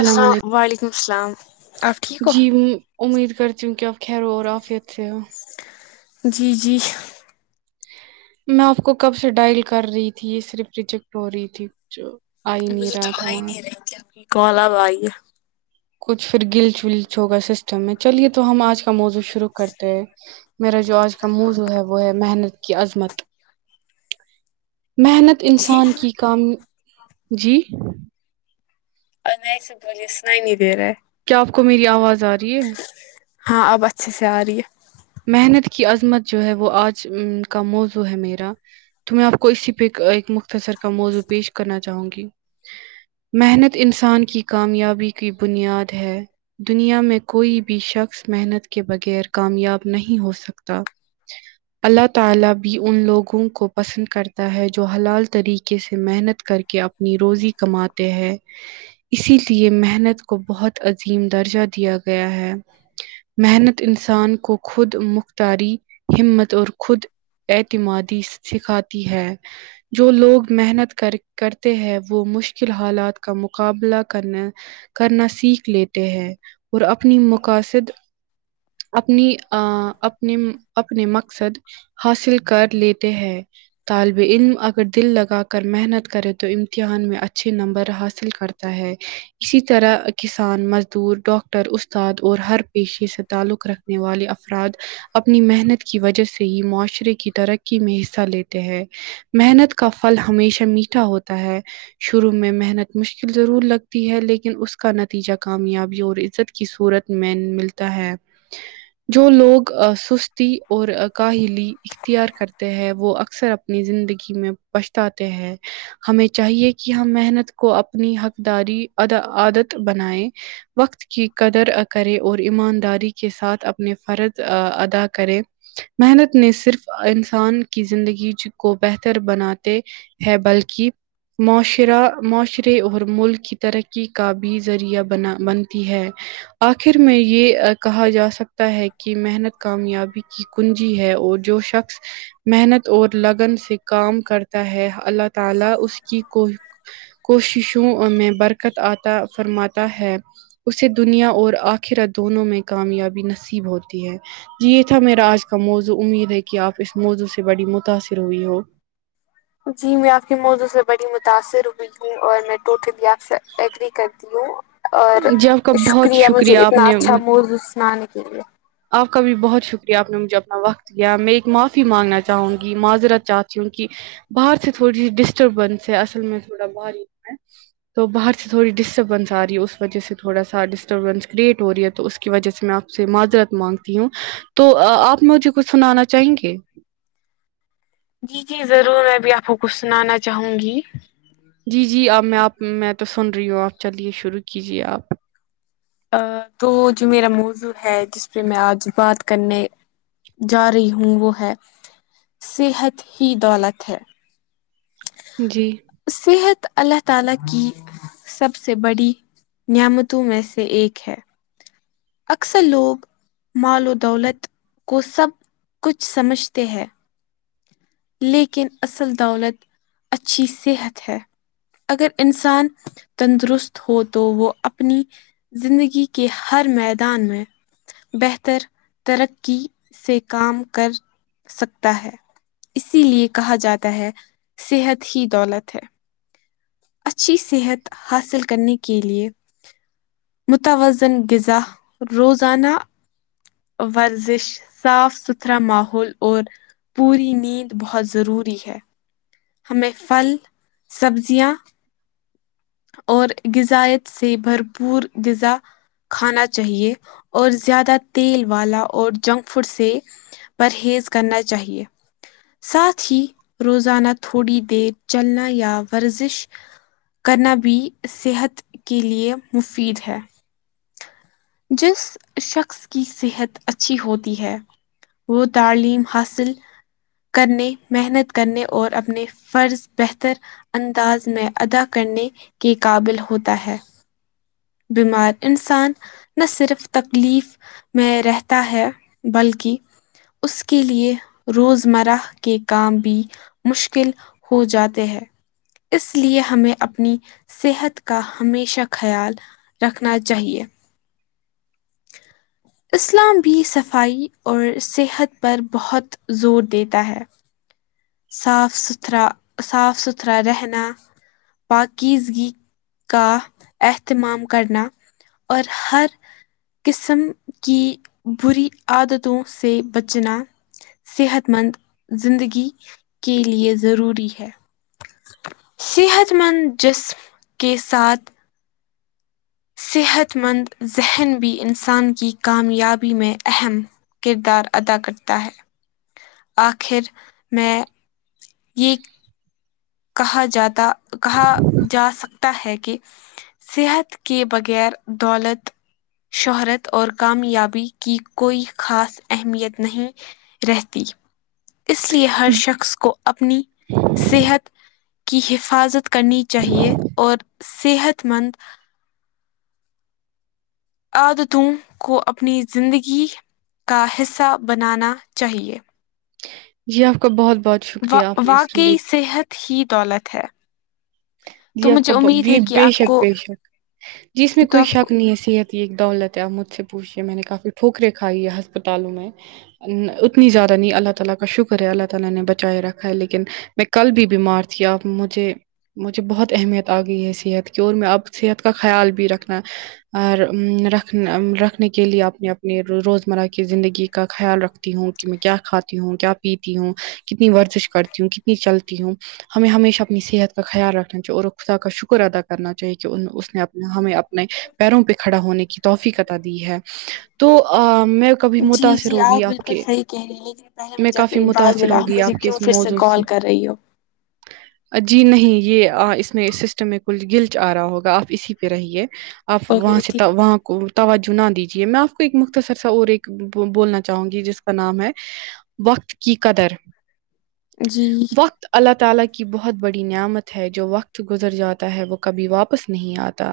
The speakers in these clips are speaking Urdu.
السا و علیکم السلام آپ ٹھیک ہو جی امید کرتی ہوں کہ اپ خیر ہو اور آفیت سے ہو جی جی میں آپ کو کب سے ڈائل کر رہی تھی یہ صرف ریجیکٹ ہو رہی تھی جو آ ہی نہیں مجھے تو رہا تھا آ ہی وہاں نہیں رہی تھی آپ کی کال اب آئی کچھ پھر گلچ ولچ ہوگا سسٹم میں چلیے تو ہم آج کا موضوع شروع کرتے ہیں میرا جو آج کا موضوع ہے وہ ہے محنت کی عظمت محنت جی انسان کی کام جی نہیں سب سنائی نہیں دےرہا ہے کیا آپ کو میری آواز آ رہی ہے ہاں اب اچھے سے آ رہی ہے محنت کی عظمت جو ہے وہ آج کا موضوع ہے میرا تو میں آپ کو اسی پہ ایک مختصر کا موضوع پیش کرنا چاہوں گی محنت انسان کی کامیابی کی بنیاد ہے دنیا میں کوئی بھی شخص محنت کے بغیر کامیاب نہیں ہو سکتا اللہ تعالی بھی ان لوگوں کو پسند کرتا ہے جو حلال طریقے سے محنت کر کے کہ اپنی روزی کماتے ہیں اسی لیے محنت کو بہت عظیم درجہ دیا گیا ہے محنت انسان کو خود مختاری ہمت اور خود اعتمادی سکھاتی ہے جو لوگ محنت کر کرتے ہیں وہ مشکل حالات کا مقابلہ کرنا کرنا سیکھ لیتے ہیں اور اپنی مقاصد اپنی آ اپنے اپنے مقصد حاصل کر لیتے ہیں طالب علم اگر دل لگا کر محنت کرے تو امتحان میں اچھے نمبر حاصل کرت تا ہے اسی طرح کسان مزدور ڈاکٹر استاد اور ہر پیشے سے تعلق رکھنے والے افراد اپنی محنت کی وجہ سے ہی معاشرے کی ترقی میں حصہ لیتے ہیں محنت کا پھل ہمیشہ میٹھا ہوتا ہے شروع میں محنت مشکل ضرور لگ تی ہے لیکن اس کا نتیجہ کامیابی اور عزت کی صورت میں ملتا ہے جو لوگ سستی اور کاہلی اختیار کرتے ہیں وہ اکثر اپنی زندگی میں پچتاتے ہیں ہمیں چاہیے کہ ہم محنت کو اپنی حقداری عا عادت بناۓ وقت کی قدر کرے اور ایمانداری کے ساتھ اپ نے فرض ادا کرے محنت نے صرف انسان کی زندگی کو بہتر بناتے ہے بلکہ معاشرہ معاشرے اور ملک کی ترقی کا بھی ذریعہ بنا بنتی ہے آخر میں یہ کہا جا سک تا ہے کہ محنت کامیابی کی کنجی ہے اور جو شخص محنت اور لگن سے کام کرتا ہے اللہ تعالی اس کی کو کوششوں میں برکت عطا فرماتا ہے اسے دنیا اور آخیرت دونوں میں کامیابی نصیب ہوتی ہے جی یہ تھا میرا آج کا موضوع امید ہے کہ آپ اس موضوع سے بڑی متاثر ہوئی ہو جی میں آپ کی موضوع سے بڑی متاثر ہوئی ہوں اور میں ٹوٹلی آپ سے ایگری کر ہوں اور جی آپ کا بہت شکریہ مجھے آپ اتنا نے اچھا موضوع سنانے کے لیے آپ کا بھی بہت شکریہ آپ نے مجھے اپنا وقت دیا میں ایک معافی مانگنا چاہوں گی معذرت چاہتی ہوں کہ باہر سے تھوڑی سی ڈسٹربنس ہے اصل میں تھوڑا باہر ہی میں تو باہر سے تھوڑی سی ڈسٹربینس آ رہی ہے اس وجہ سے تھوڑا سا ڈسٹربینس کریٹ ہو رہی ہے تو اس کی وجہ سے میں آپ سے معذرت مانگتی ہوں تو آپ مجھے کچھ سنانا چاہیں گے جی جی ضرور میں بھی آپ کو کچھ سنانا چاہوں گی جی جی اب میں آپ میں تو سن رہی ہوں آپ چلیے شروع کیجے آپ تو جو میرا موضوع ہے جس پہ میں آج بات کرنے جا رہی ہوں وہ ہے صحت ہی دولت ہے جی صحت اللہ تعالی کی سب سے بڑی نعمتوں میں سے ایک ہے اکثر لوگ ملو دولت کو سب کچھ سمجھتے ہیں لیکن اصل دولت اچھی صحت ہے اگر انسان تندرست ہو تو وہ اپنی زندگی کے ہر میدان میں بہتر ترقی سے کام کر سکتا ہے اسی لیے کہا جاتا ہے صحت ہی دولت ہے اچھی صحت حاصل کرنے کے لیے متوازن غذا روزانہ ورزش صاف ستھرا ماحول اور پوری نیند بہت ضروری ہے ہمیں پھل سبزیاں اور غذائیت سے بھرپور غذا کھانا چاہیے اور زیادہ تیل والا اور جنک فوڈ سے پرہیز کرنا چاہیے ساتھ ہی روزانہ بی دیر چلنا یا ورزش کرنا بھی صحت کے لیے مفید ہے جس شخص کی صحت اچھی ہوتی ہے وہ تعلیم حاصل کرنے محنت کرنے اور اپنے فرض بہتر انداز میں ادا کرنے کے قابل ہوتا ہے بیمار انسان نہ صرف تکلیف میں رہتا ہے بلکہ اس کے لیے روز مرہ کے کام بھی مشکل ہو جاتے ہیں اس لیے ہمیں اپنی صحت کا ہمیشہ خیال رکھنا چاہیے اسلام بھی صفائی اور صحت پر بہت زور دیتا ہے صاف ستھرا صاف ستھرا رہنا پاکیزگی کا اہتمام کرنا اور ہر قسم کی بری عادتوں سے بچنا صحت مند زندگی کے لیے ضروری ہے صحت مند جسم کے ساتھ صحت مند ذہن بھی انسان کی کامیابی میں اہم کردار ادا کرتا ہے اخر میں یہ کہا جاتا کہا جا سکتا ہے کہ صحت کے بغیر دولت شہرت اور کامیابی کی کوئی خاص اہمیت نہیں رہتی اس لیے ہر شخص کو اپنی صحت کی حفاظت کرنی چاہیے اور صحت مند عادتوں کو اپنی زندگی کا حصہ بنانا چاہیے جی اپ کا بہت بہت و شکریہ آپ نے اس لیے واقعی صحت ہی دولت ہے تو جی اپ مجھے کا امید ہے کہ بے آپ شک کو بے شک جیس میں تو کوئی آپ کو شک نہیں ہے صحت ایک دولت ہے اپ مجھ سے پوچھیے میں نے کافی ٹھوکری کائی ہے ہسپتالوں میں اتنی زیادہ نہیں اللہ تعالی کا شکر ہے اللہ تعالی نے بچائے رکھا ہے لیکن میں کل بھی بیمار تھی آپ مجھے مجھے بہت اہمیت آ گئی ہے صحت کی اور میں اب صحت کا خیال بھی رکھنا اور رکھ رکھنے کے لیے اپنے اپنے روزمرہ کی زندگی کا خیال رکھ تی ہوں کہ کیا کھاتی ہوں کیا پیتی ہوں کتنی ورزش کرتی ہوں کتنی چلتی ہوں ہمیں ہمیشہ اپنی صحت کا خیال رکھنا چاہیے اور خدا کا شکر ادا کرنا چاہیے کہ اس نے اپنا ہمیں اپ نے پیروں پہ کھڑا ہونے کی توفیق عطا دی ہے تو آ میں کبھی جی متاثر جی ہوگی آپ بالکل کے صحیح کہہ رہی ہے لیکن پہلے میں جب کافی بار متاثر بولا ہوں ہوگی آپ مجھے کے کیوں اس پھر سے موضوع کال کر رہی ہو آ، جی نہیں یہ آ اس میں سسٹم میں کل گلٹ آ رہا ہوگا آپ اسی پہ رہیے آپ ہو وہاں گئی تھی شتا وہاں کو توجہ نہ دیجیے میں آپ کو ایک مختصر سا اور ایک بولنا چاہوں گی جس کا نام ہے وقت کی قدر جی وقت اللہ تعالی کی بہت بڑی نعمت ہے جو وقت گزر جاتا ہے وہ کبھی واپس نہیں آتا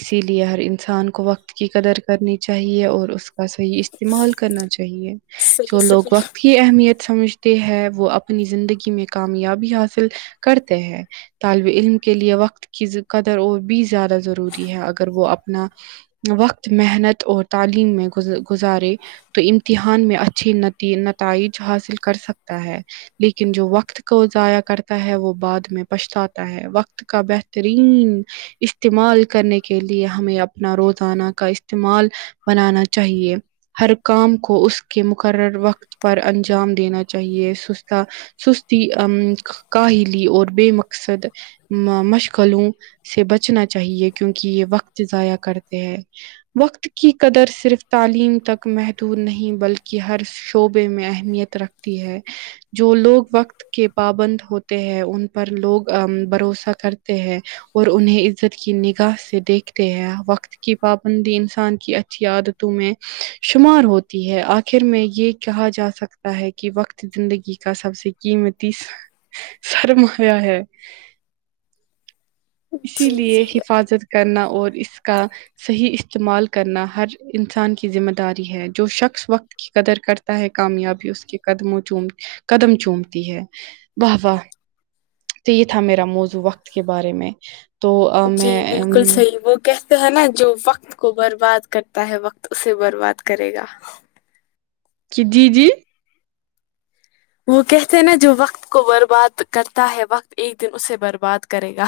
اسی لیے ہر انسان کو وقت کی قدر کرنی چاہیے اور اس کا صحیح استعمال کرنا چاہیے صحیح جو لوگ صحیح وقت کی اہمیت سمجھتے ہیں وہ اپنی زندگی میں کامیابی حاصل کرتے تے ہیں طالب علم کے لیے وقت کی قدر اور بھی زیادہ ضروری ہے اگر وہ اپنا وقت محنت اور تعلیم میں گزارے تو امتحان میں اچھی نتی نتائج حاصل کر سکتا ہے لیکن جو وقت کو ضائع کرتا ہے وہ بعد میں پچھتاتا ہے وقت کا بہترین استعمال کرنے کے لیے ہمیں اپنا روزانہ کا استعمال بنانا چاہیے ہر کام کو اس کے مقرر وقت پر انجام دینا چاہیے سستا سستی امم کاہلی اور بے مقصد مشغلوں سے بچنا چاہیے کیونکہ یہ وقت ضائع کرتے ہیں وقت کی قدر صرف تعلیم تک محدود نہیں بلکہ ہر شعبے میں اہمیت رکھتی ہے جو لوگ وقت کے پابند ہوتے ہیں ان پر لوگ بھروسہ کرتے ہیں اور انہیں عزت کی نگاہ سے دیکھتے ہیں وقت کی پابندی انسان کی اچھی عادتوں میں شمار ہوتی ہے آخر میں یہ کہا جا سکتا ہے کہ وقت زندگی کا سب سے قیمتی سرما یہ ہے اسی جی لیے جی حفاظت کرنا اور اس کا صحیح استعمال کرنا ہر انسان کی ذمہ داری ہے جو شخص وقت قدر کرتا ہے کامیابی اس کے قدموں چوم قدم چومتی ہے واہ واہ تو یہ تھا میرا موضوع وقت کے بارے میں تو امم جی میں بالکل امم صحیح وہ کہتے ہیں نا جو وقت کو برباد کرتا ہے وقت اسے برباد کرے گا کی جی جی وہ کہتے ہیں نا جو وقت کو برباد کرتا ہے وقت ایک دن اسے برباد کرے گا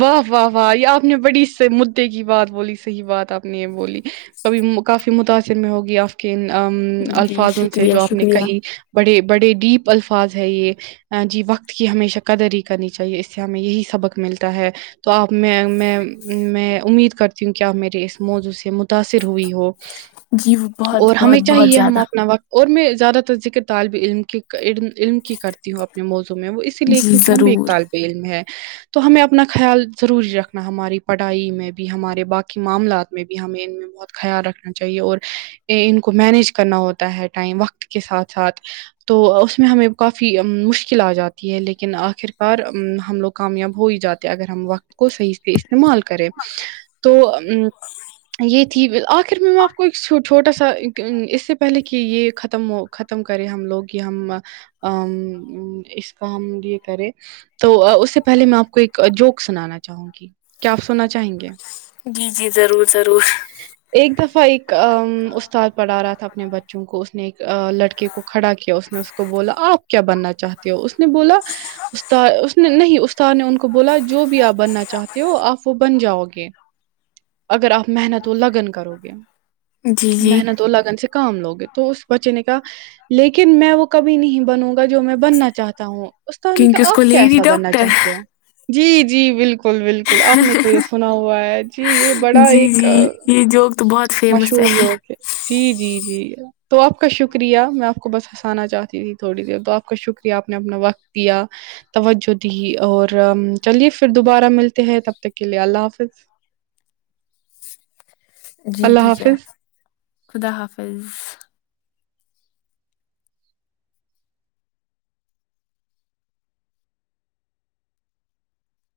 واہ واہ واہ یہ آپ نے بڑی سے مدے کی بات بولی صحیح بات آپ نے یہ بولی کبھی مکافی کافی متاثر میں ہوگی آپ کی امم جی الفاظوں سے شکریہ جو آپ نے شکریہ کہی بڑے بڑے ڈیپ الفاظ ہے یہ جی وقت کی ہمیشہ قدر ہی کرنی چاہیے اس سے ہمیں یہی سبق ملتا ہے تو آپ میں میں میں امید کرتی ہوں کہ آپ میرے اس موضوع سے متاثر ہوئی ہو جی وہ اور بہت ہمیں بہت بہت چاہیے ہم زیادہ اپنا وقت اور میں زیادہ تر ذکر طالب علم کی علم علم کی کرتی ہوں اپنے موضوع میں وہ اس اس لیے جی کیونکہ ہم بھی ایک ضرور طالب علم ہے تو ہمیں اپ اپنا خیال ضروری رکھنا ہماری پڑھائی میں بھی ہمارے باقی معاملات میں بھی ہمیں ان بہت خیال رکھنا چاہیے اور ان کو مینج کرنا ہوتا ہے ٹائم وقت کے ساتھ ساتھ تو اس میں ہمیں کافی مشکل آ جاتی ہے لیکن آخر کار ہم لوگ کامیاب ہو ہی جاتے اگر ہم وقت کو صحیح سے استعمال کریں تو ا یہ تھی آخر میں میں آپ کو ایک چھوٹا سا اس سے پہلے کہ یہ ختم ہو ختم کرے ہم لوگ یہ ہم اس کا ہم یہ کریں تو اس سے پہلے میں آپ کو ایک جوک سنانا چاہوں گی کیا آپ سنا چاہیں گے جی جی ضرور ضرور ایک دفعہ ایک استاد پڑھا رہا تھا اپنے بچوں کو اس نے ایک لڑکے کو کھڑا کیا اس نے اس کو بولا آپ کیا بننا چاہتے ہو اس نے بولا استاد اس نے نہیں استاد نے ان کو کو بولا جو بھی آپ بننا چاہتے ہو آپ وہ بن جاؤ گے اگر آپ محنت و لگن کرو گے جی جی محنت و لگن سے کام لوگے تو اس بچے نے کہا لیکن میں وہ کبھی نہیں بنوں گا جو میں بننا چاہتا ہوں استاد نے کہ کیونکہ اس کو آپ کیا لیڈی ایسا بننا ڈاکٹر چاہتے ہو جی جی بالکل بالکل بالکل آپ نے تو یہ سنا ہوا ہے جی یہ بڑا جی ایک جی یہ جوک تو بہت مشہور جوک ہے جی جی جی تو آپ کا شکریہ میں آپ کو بس ہنسانا چاہتی تھی تھوڑی دیر تو آپ کا شکریہ آپ نے اپنا وقت دیا توجہ دی اور چلیے پھر دوبارہ ملتے ہیں تب تک کے لیے اللہ حافظ جی اللہ ٹھیک ہے حافظ خدا حافظ